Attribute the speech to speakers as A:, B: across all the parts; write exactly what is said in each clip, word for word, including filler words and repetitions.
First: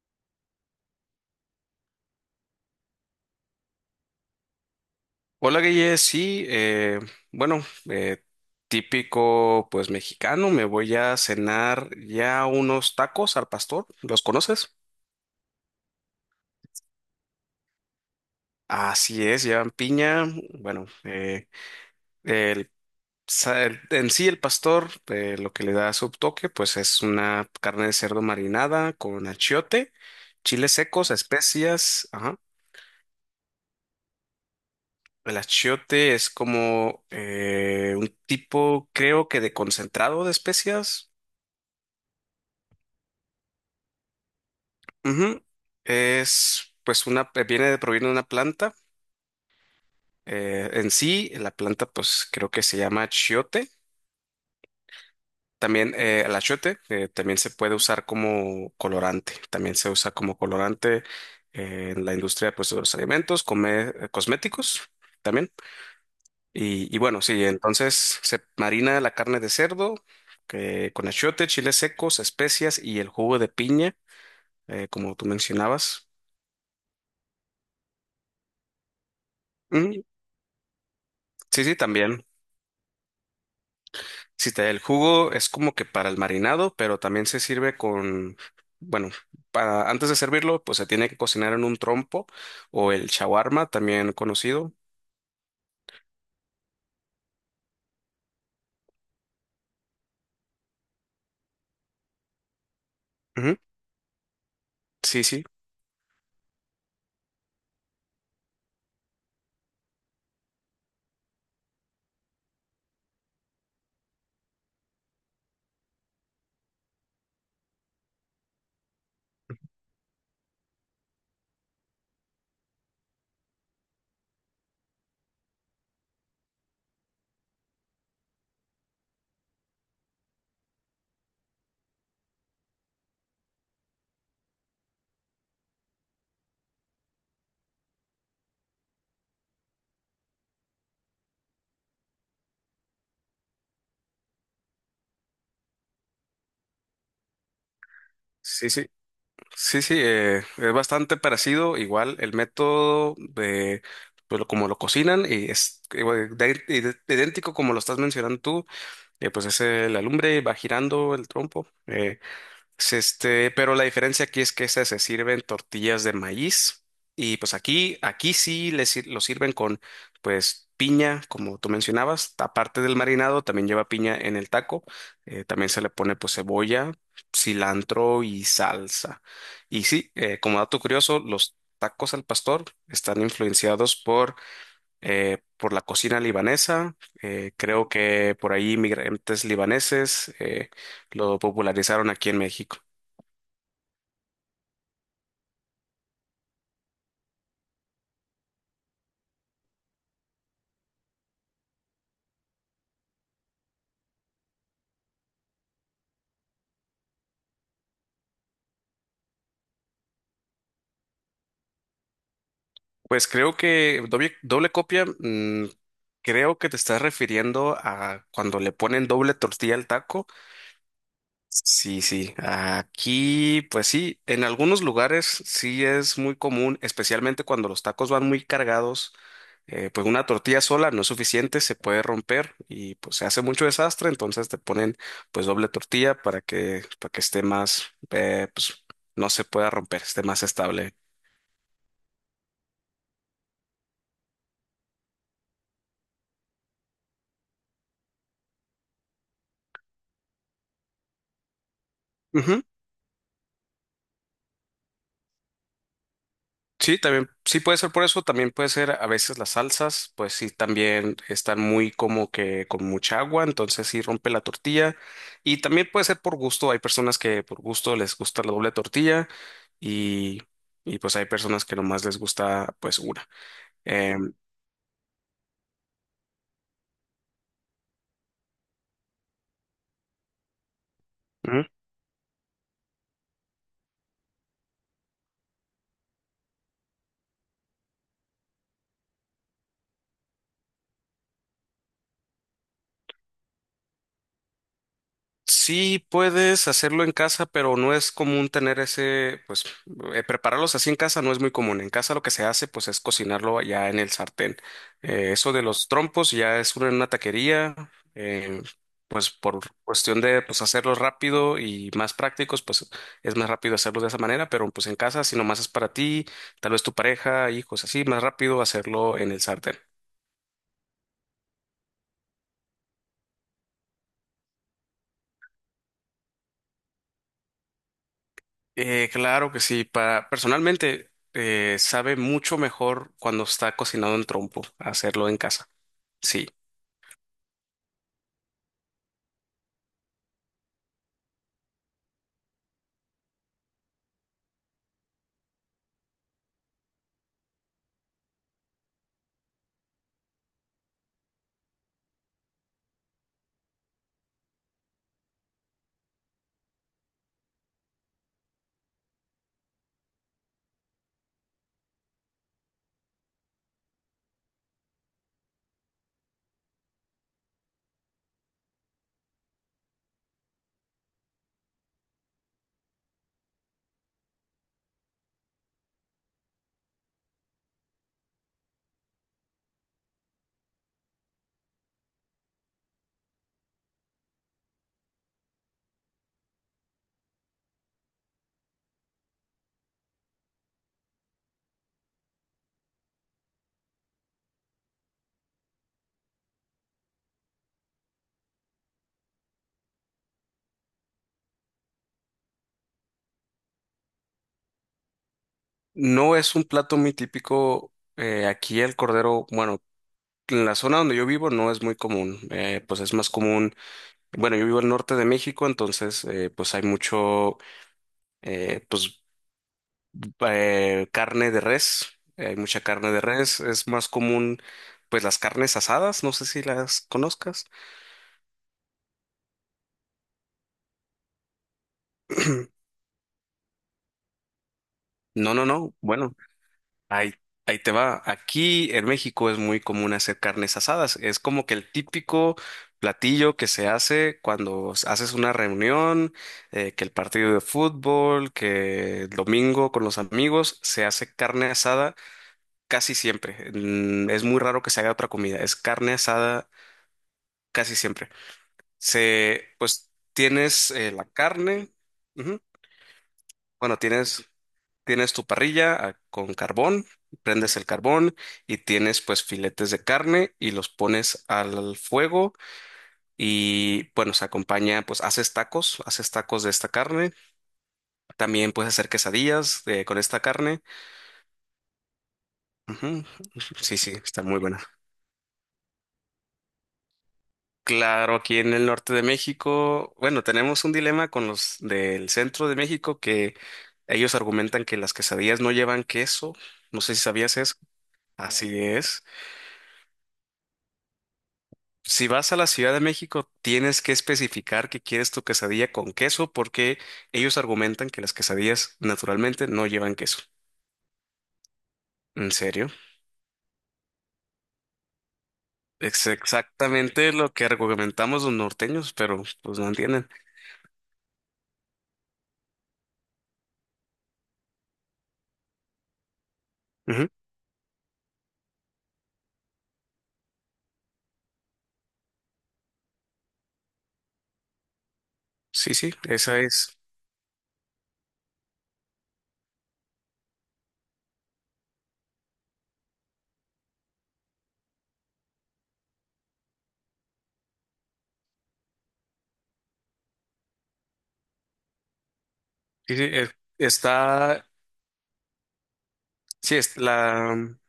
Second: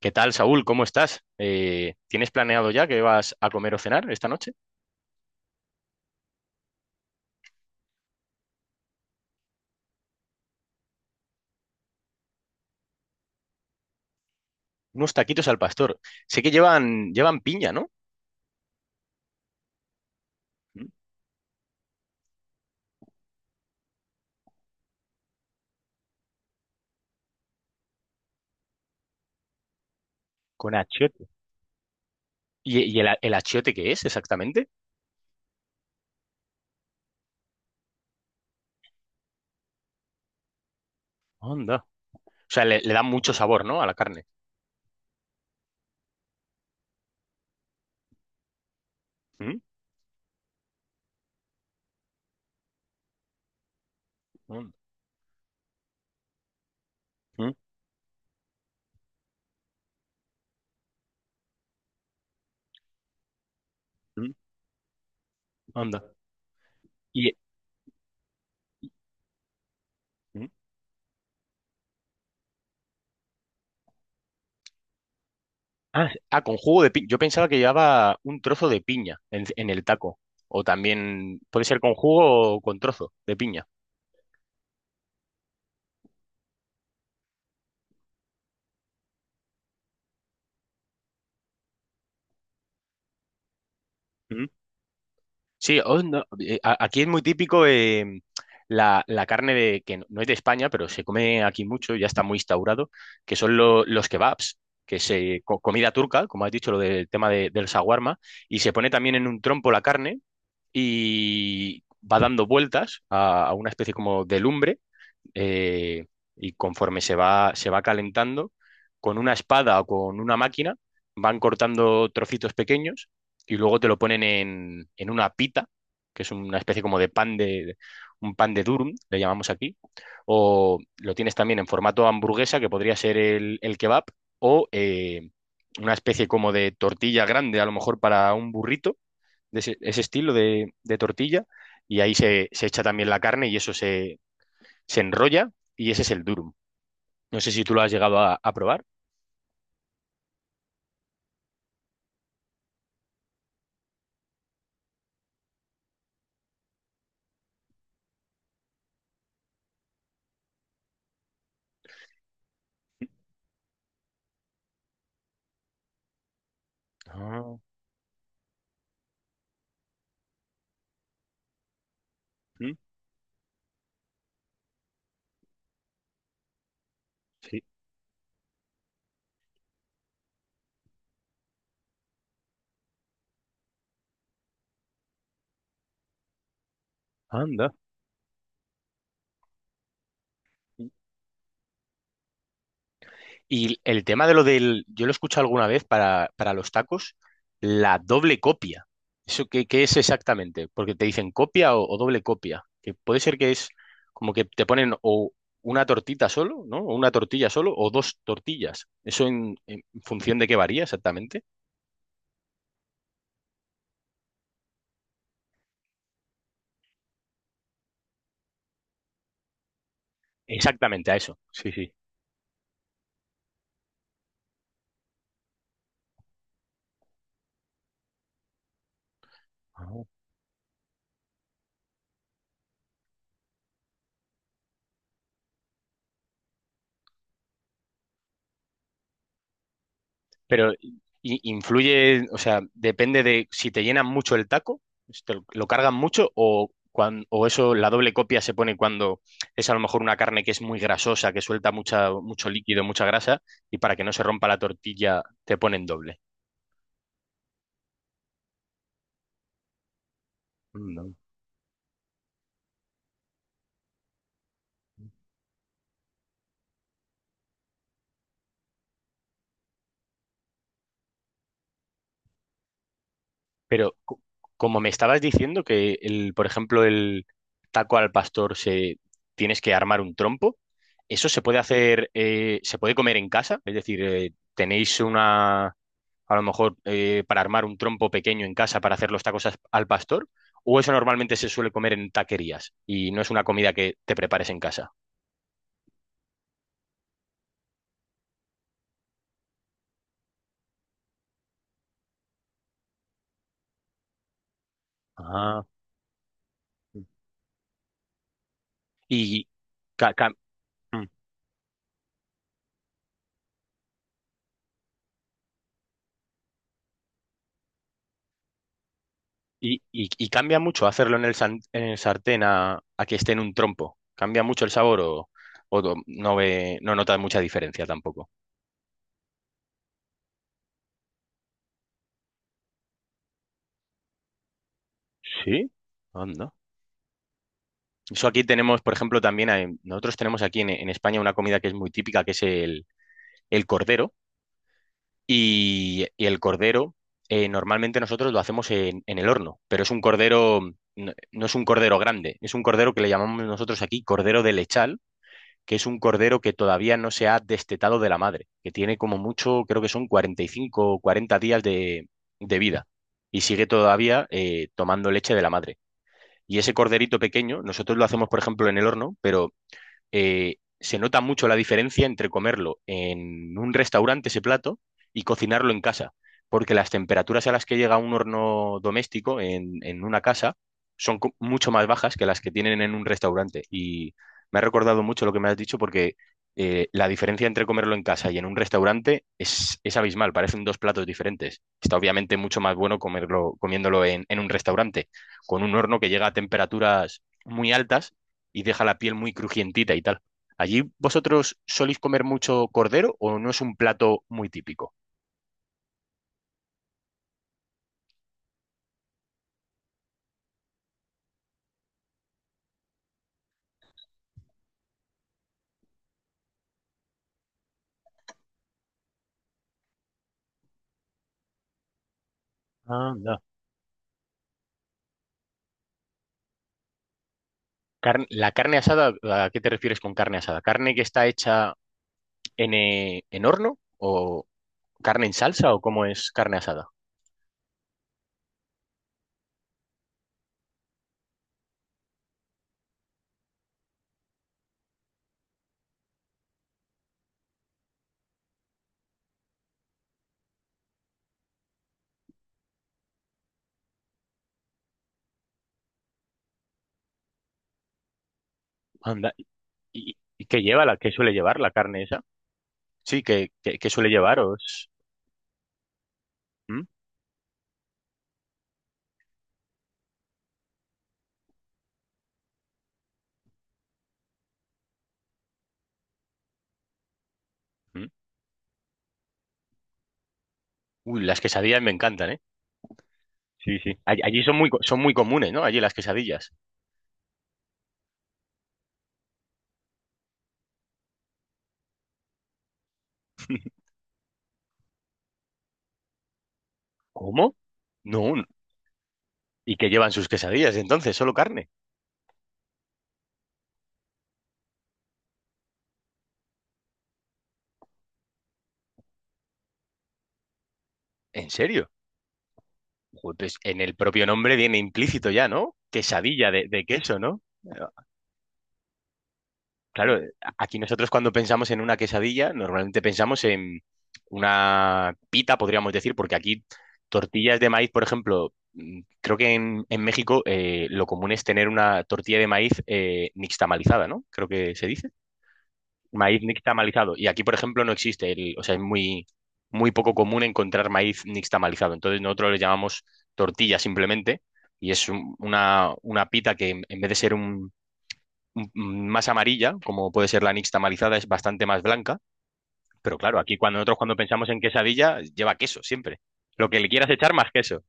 A: ¿Qué tal, Saúl? ¿Cómo estás? Eh, ¿tienes planeado ya que vas a comer o cenar esta noche?
B: Hola Guille, sí, eh, bueno, eh, típico pues mexicano, me voy a cenar ya unos tacos al pastor, ¿los conoces?
A: Unos taquitos al pastor. Sé que llevan, llevan piña, ¿no?
B: Así es, llevan piña, bueno,
A: Mm.
B: eh, el, sa- el- en sí el pastor, eh, lo que le da su toque pues es una carne de cerdo marinada con achiote, chiles
A: Con
B: secos,
A: achiote.
B: especias, ajá.
A: ¿Y, y el, a- el achiote qué es exactamente?
B: El achiote es como eh, un tipo, creo que de concentrado de especias.
A: Onda. O sea, le, le da mucho sabor, ¿no? A la carne.
B: Ujú. Es, pues, una, eh, viene de, proviene de una planta.
A: ¿Mm?
B: Eh, en sí, la planta, pues, creo que se llama chiote.
A: Onda.
B: También, eh, el achiote, eh, también se
A: ¿Mm?
B: puede usar como colorante. También se usa como colorante eh, en la industria, pues, de los alimentos, come- eh,
A: ¿Mm?
B: cosméticos también.
A: Onda.
B: Y, y bueno,
A: Y,
B: sí, entonces se marina la carne de cerdo
A: ¿mm?
B: que, con achiote, chiles secos, especias y el jugo de piña, eh, como tú mencionabas.
A: Ah, ah, con jugo de piña. Yo pensaba que llevaba un trozo de piña en, en el
B: Ujú.
A: taco. O también puede
B: Sí, sí,
A: ser con
B: también.
A: jugo o con trozo de piña.
B: Si te da el jugo, es como que para el marinado, pero también se sirve con, bueno, para, antes de servirlo, pues se tiene que cocinar en un trompo o el shawarma, también conocido.
A: Sí, oh, no, eh, a- aquí es muy típico eh, la, la carne de, que no no es de España, pero se come aquí mucho, ya está muy instaurado, que son
B: Ujú.
A: lo- los kebabs, que es
B: Sí,
A: eh,
B: sí,
A: co- comida turca, como has dicho, lo del tema de- del shawarma, y se pone también en un trompo la carne y va dando vueltas a, a una especie como de lumbre eh, y conforme se va, se va calentando, con una espada o con una máquina van cortando trocitos pequeños y luego te lo ponen en, en una pita, que es una especie como de pan de, un pan de durum, le llamamos aquí, o lo tienes también en formato hamburguesa, que podría ser el, el kebab, o eh, una especie como de tortilla grande, a lo mejor para un burrito, de ese, ese estilo de, de tortilla, y ahí se, se echa también la carne y eso se, se enrolla y ese es el durum. No sé si tú lo has llegado a, a
B: sí, sí,
A: probar.
B: sí, sí, eh, es bastante parecido, igual el método de, pues lo- como lo cocinan y es igual, de- de- idéntico como lo estás mencionando tú, eh, pues es eh, la lumbre, va girando el trompo. eh, Es este, pero la diferencia aquí es que esas se sirven tortillas de maíz y pues
A: Ah,
B: aquí, aquí sí le sir- lo sirven con pues piña, como tú mencionabas,
A: mm,
B: aparte del marinado también lleva piña en el taco, eh, también se le pone pues cebolla,
A: sí,
B: cilantro y salsa. Y sí, eh, como dato curioso, los tacos al pastor están influenciados por, eh, por la cocina libanesa, eh,
A: anda.
B: creo que por ahí inmigrantes libaneses eh, lo popularizaron aquí en México.
A: Y el tema de lo del, yo lo he escuchado alguna vez para, para los tacos, la doble copia. ¿Eso qué, qué es exactamente? Porque te dicen copia o, o doble copia. Que puede ser que es como que te ponen o una tortita solo, ¿no? O una tortilla solo o dos tortillas. ¿Eso en, en función de qué varía exactamente?
B: Pues creo que doble, doble copia, mm, creo que te estás refiriendo a cuando le ponen doble tortilla al taco.
A: Exactamente, a eso. Sí, sí.
B: Sí, sí, aquí pues sí, en algunos lugares sí es muy común, especialmente cuando los tacos van muy cargados, eh, pues una tortilla sola no es suficiente, se puede romper y pues se hace mucho desastre, entonces te ponen pues doble tortilla para que, para que esté más, eh, pues no se pueda romper, esté más
A: Pero
B: estable.
A: i- influye, o sea, depende de si te llenan mucho el taco, si te lo, lo cargan mucho o, cuan- o eso, la doble copia se pone cuando es a lo mejor una carne que es muy grasosa, que suelta mucha, mucho líquido, mucha grasa y para que no se rompa la tortilla te ponen doble.
B: Sí, también, sí puede ser por eso, también puede ser a veces las salsas, pues sí,
A: No.
B: también están muy como que con mucha agua, entonces sí rompe la tortilla. Y también puede ser por gusto, hay personas que por gusto les gusta la doble tortilla y, y pues hay personas que nomás les gusta pues una.
A: Pero co-
B: Em,
A: como me estabas diciendo que el, por ejemplo, el taco al pastor se tienes que armar un trompo, ¿eso se puede hacer, eh, se puede comer en casa? Es decir, eh, ¿tenéis una a lo mejor eh, para armar un trompo pequeño en casa para hacer los tacos as- al pastor, o eso normalmente se suele comer en taquerías y no es una comida que te prepares en casa.
B: Sí, puedes hacerlo en casa, pero no es común tener ese, pues, eh, prepararlos así en casa no es muy común. En casa lo que se hace, pues, es cocinarlo ya en el sartén. Eh, eso de
A: Ah.
B: los trompos ya es una, en una taquería, eh, pues,
A: Y,
B: por
A: ca-
B: cuestión
A: ca-
B: de, pues, hacerlos
A: mm.
B: rápido y más prácticos, pues, es más rápido hacerlos de esa manera, pero, pues, en casa, si nomás es para ti, tal vez tu pareja, hijos, así, más rápido hacerlo en el sartén.
A: Y, y- y cambia mucho hacerlo en el, san- en el sartén a, a que esté en un trompo. ¿Cambia mucho el sabor o, o no, no ve, no notas mucha diferencia tampoco?
B: Eh, claro que sí. Para, personalmente, eh, sabe mucho mejor cuando está cocinado en trompo, hacerlo en casa.
A: Sí.
B: Sí.
A: Anda. Eso aquí tenemos, por ejemplo, también, hay- nosotros tenemos aquí en, en España una comida que es muy típica, que es el, el cordero. Y, y el cordero, eh, normalmente nosotros lo hacemos en, en el horno, pero es un cordero, no, no es un cordero grande, es un cordero que le llamamos nosotros aquí cordero de lechal, que es un cordero que todavía no se ha destetado de la madre, que tiene como mucho, creo que son cuarenta y cinco o cuarenta días de, de vida y sigue todavía eh, tomando leche de la madre. Y ese corderito pequeño, nosotros lo hacemos, por ejemplo, en el horno, pero eh, se nota mucho la diferencia entre comerlo en un restaurante ese plato y cocinarlo en casa, porque las temperaturas a las que llega un horno doméstico en, en una casa son co- mucho más bajas que las que tienen en un restaurante. Y me ha recordado mucho lo que me has dicho porque eh, la diferencia entre comerlo en casa y en un restaurante es, es abismal, parecen dos platos diferentes. Está obviamente mucho más bueno comerlo, comiéndolo en, en un restaurante, con un horno que llega a temperaturas muy altas y deja la piel muy crujientita y tal. ¿Allí vosotros soléis comer mucho cordero o no es un plato muy típico?
B: No es un plato muy típico. Eh, aquí el cordero, bueno, en la zona donde yo vivo no es muy común. Eh, pues es más común. Bueno, yo vivo al norte de México, entonces eh, pues hay mucho, eh, pues eh, carne de res. Hay mucha carne de
A: Anda.
B: res. Es más común, pues las carnes asadas. No sé si las conozcas.
A: Carne- la carne asada, ¿a qué te refieres con carne asada? ¿Carne que está hecha en, eh, en horno o carne en
B: No, no,
A: salsa o
B: no.
A: cómo es
B: Bueno.
A: carne asada?
B: Ahí, ahí te va. Aquí en México es muy común hacer carnes asadas. Es como que el típico platillo que se hace cuando s- haces una reunión, eh, que el partido de fútbol, que el domingo con los amigos, se hace carne asada casi siempre. Mm, es muy raro que se haga otra comida. Es carne asada casi siempre.
A: Anda. ¿Y,
B: Se, pues
A: y- y qué lleva
B: tienes
A: la, qué
B: eh, la
A: suele llevar la
B: carne.
A: carne esa?
B: Ujú.
A: Sí, ¿qué, qué- qué
B: Bueno,
A: suele llevar?
B: tienes.
A: ¿O es-
B: Tienes tu parrilla, ah, con
A: ¿mm?
B: carbón, prendes el carbón y tienes pues filetes de carne y los pones al fuego y bueno, se acompaña, pues haces tacos, haces tacos de esta carne.
A: ¿Mm?
B: También puedes hacer quesadillas eh, con esta carne.
A: Uy, las quesadillas me encantan, ¿eh?
B: Ujú.
A: Sí, sí.
B: Sí, sí,
A: All- Allí
B: está
A: son
B: muy
A: muy, co-
B: buena.
A: son muy comunes, ¿no? Allí las quesadillas.
B: Claro, aquí en el norte de México, bueno, tenemos un dilema con los del centro de México que ellos argumentan que las quesadillas no llevan queso. No sé si
A: ¿Cómo?
B: sabías eso.
A: No.
B: No, así es.
A: ¿Y que llevan sus quesadillas entonces? ¿Solo carne?
B: Si vas a la Ciudad de México, tienes que especificar que quieres tu quesadilla con queso porque ellos argumentan que las quesadillas naturalmente no llevan queso.
A: ¿En serio?
B: ¿En serio?
A: Joder, pues en el propio nombre viene implícito ya, ¿no?
B: Es
A: Quesadilla de, de queso,
B: exactamente
A: ¿no?
B: lo que argumentamos los norteños, pero pues no
A: Claro,
B: entienden.
A: aquí nosotros cuando pensamos en una quesadilla, normalmente pensamos en una pita, podríamos decir, porque aquí
B: Ujú.
A: tortillas de maíz, por ejemplo, mm, creo que en, en México eh, lo común es tener una tortilla de maíz eh, nixtamalizada, ¿no? Creo que se dice.
B: Sí, sí,
A: Maíz
B: esa es.
A: nixtamalizado. Y aquí, por ejemplo, no existe. El- o sea, es muy, muy poco común encontrar maíz nixtamalizado. Entonces, nosotros le llamamos tortilla simplemente. Y es un- una, una pita que en en vez de ser un, un- un- más amarilla, como puede ser la nixtamalizada, es bastante más blanca.
B: Sí,
A: Pero
B: sí,
A: claro,
B: eh,
A: aquí cuando nosotros cuando pensamos en
B: está,
A: quesadilla, lleva queso siempre. Lo
B: sí,
A: que le
B: es
A: quieras echar más
B: la,
A: queso.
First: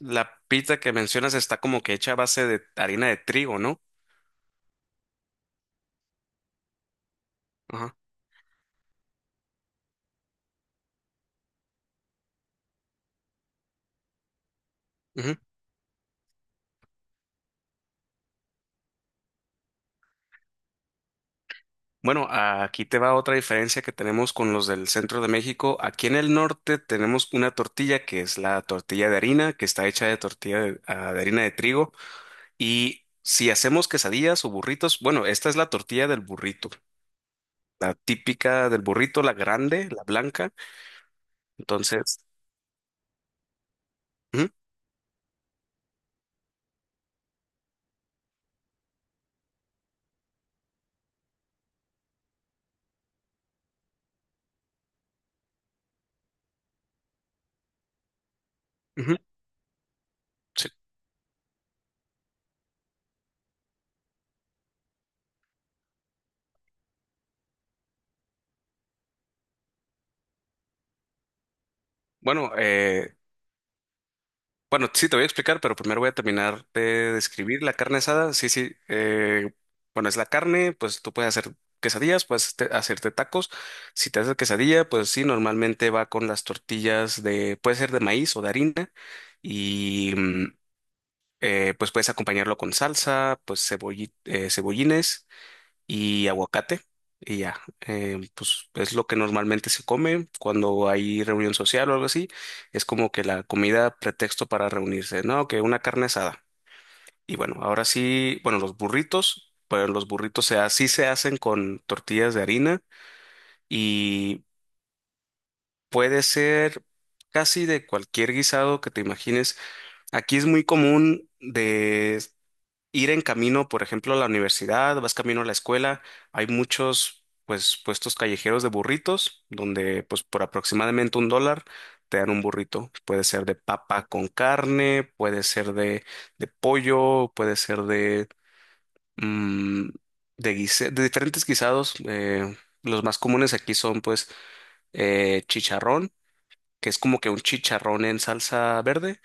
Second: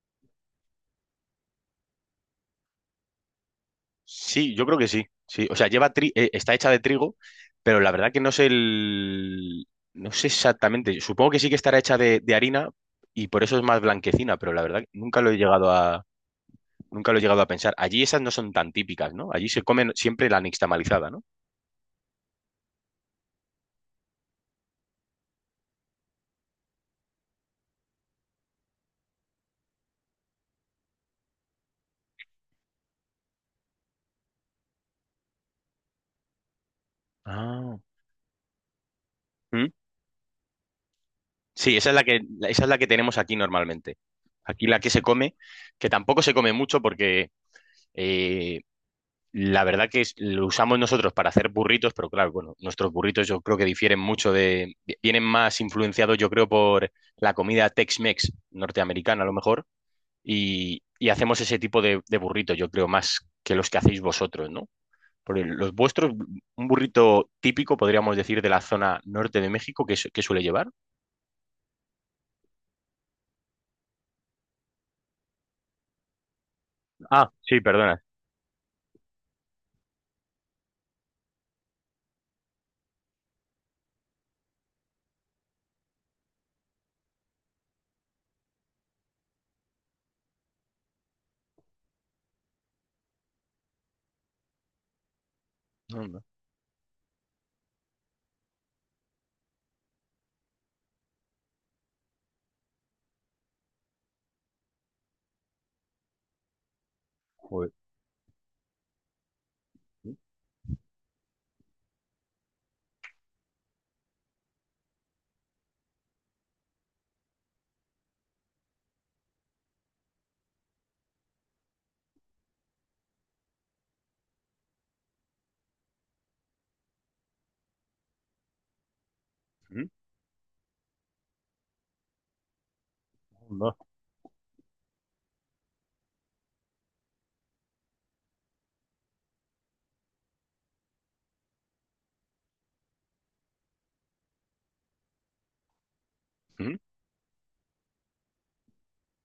B: la pita que mencionas está como que hecha a base de harina de trigo, ¿no?
A: Sí, yo creo que sí. Sí, o sea, lleva tri- eh, está hecha de trigo, pero la
B: Ajá.
A: verdad que no sé el no sé exactamente. Supongo que sí que estará hecha de, de harina y por eso es más blanquecina, pero la verdad que nunca lo he llegado a nunca lo he llegado a pensar. Allí esas no son tan típicas, ¿no? Allí se comen siempre la nixtamalizada, ¿no?
B: Bueno, aquí te va otra diferencia que tenemos con los del centro de México. Aquí en el norte tenemos una tortilla que es la tortilla de harina, que está hecha de tortilla de, ah, de harina de trigo. Y si hacemos quesadillas o burritos, bueno, esta es la tortilla del burrito,
A: Ah.
B: la típica del burrito, la
A: ¿Mm?
B: grande, la blanca.
A: Sí, esa es la
B: Entonces,
A: que la- esa es la que tenemos aquí normalmente.
B: ujú,
A: Aquí la que se come, que tampoco se come mucho porque eh, la verdad que es- lo usamos nosotros para hacer burritos, pero claro, bueno, nuestros burritos yo creo que difieren mucho de, vienen más influenciados yo creo por la comida Tex-Mex
B: ujú,
A: norteamericana a lo mejor,
B: sí.
A: y, y hacemos ese tipo de, de burritos yo creo más que los que hacéis vosotros, ¿no? Porque los vuestros, un burrito típico podríamos decir de la zona norte de México, ¿qué, su- qué suele llevar?
B: Bueno, eh, Bueno, sí, te voy a explicar, pero primero voy a terminar de
A: Ah, sí,
B: describir la carne
A: perdona.
B: asada. Sí, sí. Eh, bueno, es la carne, pues tú puedes hacer quesadillas, puedes te- hacerte tacos. Si te haces quesadilla, pues sí, normalmente va con las tortillas de, puede ser de maíz o de harina. Y mm, eh, pues puedes acompañarlo con salsa, pues cebolli- eh, cebollines
A: No, no,
B: y aguacate y ya. Eh, pues es lo que normalmente se come cuando hay reunión social o algo así. Es como que la comida pretexto para reunirse, ¿no? Que una carne asada. Y bueno,
A: joder.
B: ahora sí, bueno, los burritos, pero los burritos se, así se hacen con tortillas de harina y puede ser casi de cualquier guisado que te imagines. Aquí es muy común de... ir en camino, por ejemplo, a la universidad, vas camino a la escuela, hay muchos pues puestos callejeros de burritos
A: Mm,
B: donde pues por aproximadamente un dólar te dan un burrito. Puede ser de
A: no.
B: papa con carne, puede ser de, de pollo, puede ser de, mm, de, guise- de diferentes guisados. Eh, los más comunes aquí son pues eh, chicharrón,
A: Mm,
B: que es como que un chicharrón en salsa verde.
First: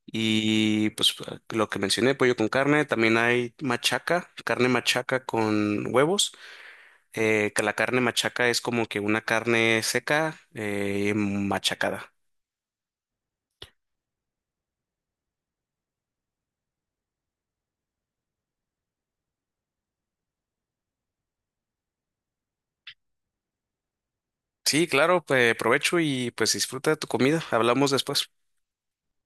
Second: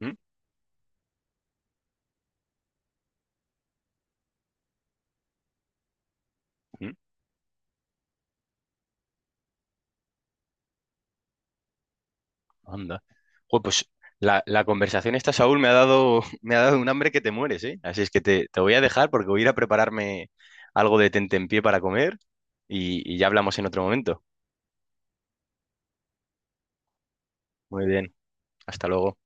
A: mm,
B: Y pues lo que mencioné, pollo con carne, también hay machaca, carne machaca con huevos,
A: mm.
B: eh, que la carne machaca es como que una carne seca eh, machacada.
A: Anda. Joder, pues la, la conversación esta, Saúl, me ha dado, me ha dado un hambre que te mueres, ¿eh? Así es que te, te voy a dejar porque voy a ir a prepararme algo de tentempié para comer y, y ya hablamos en otro momento.
B: Sí, claro, pues provecho y pues disfruta de tu comida.
A: Muy
B: Hablamos
A: bien,
B: después.
A: hasta luego.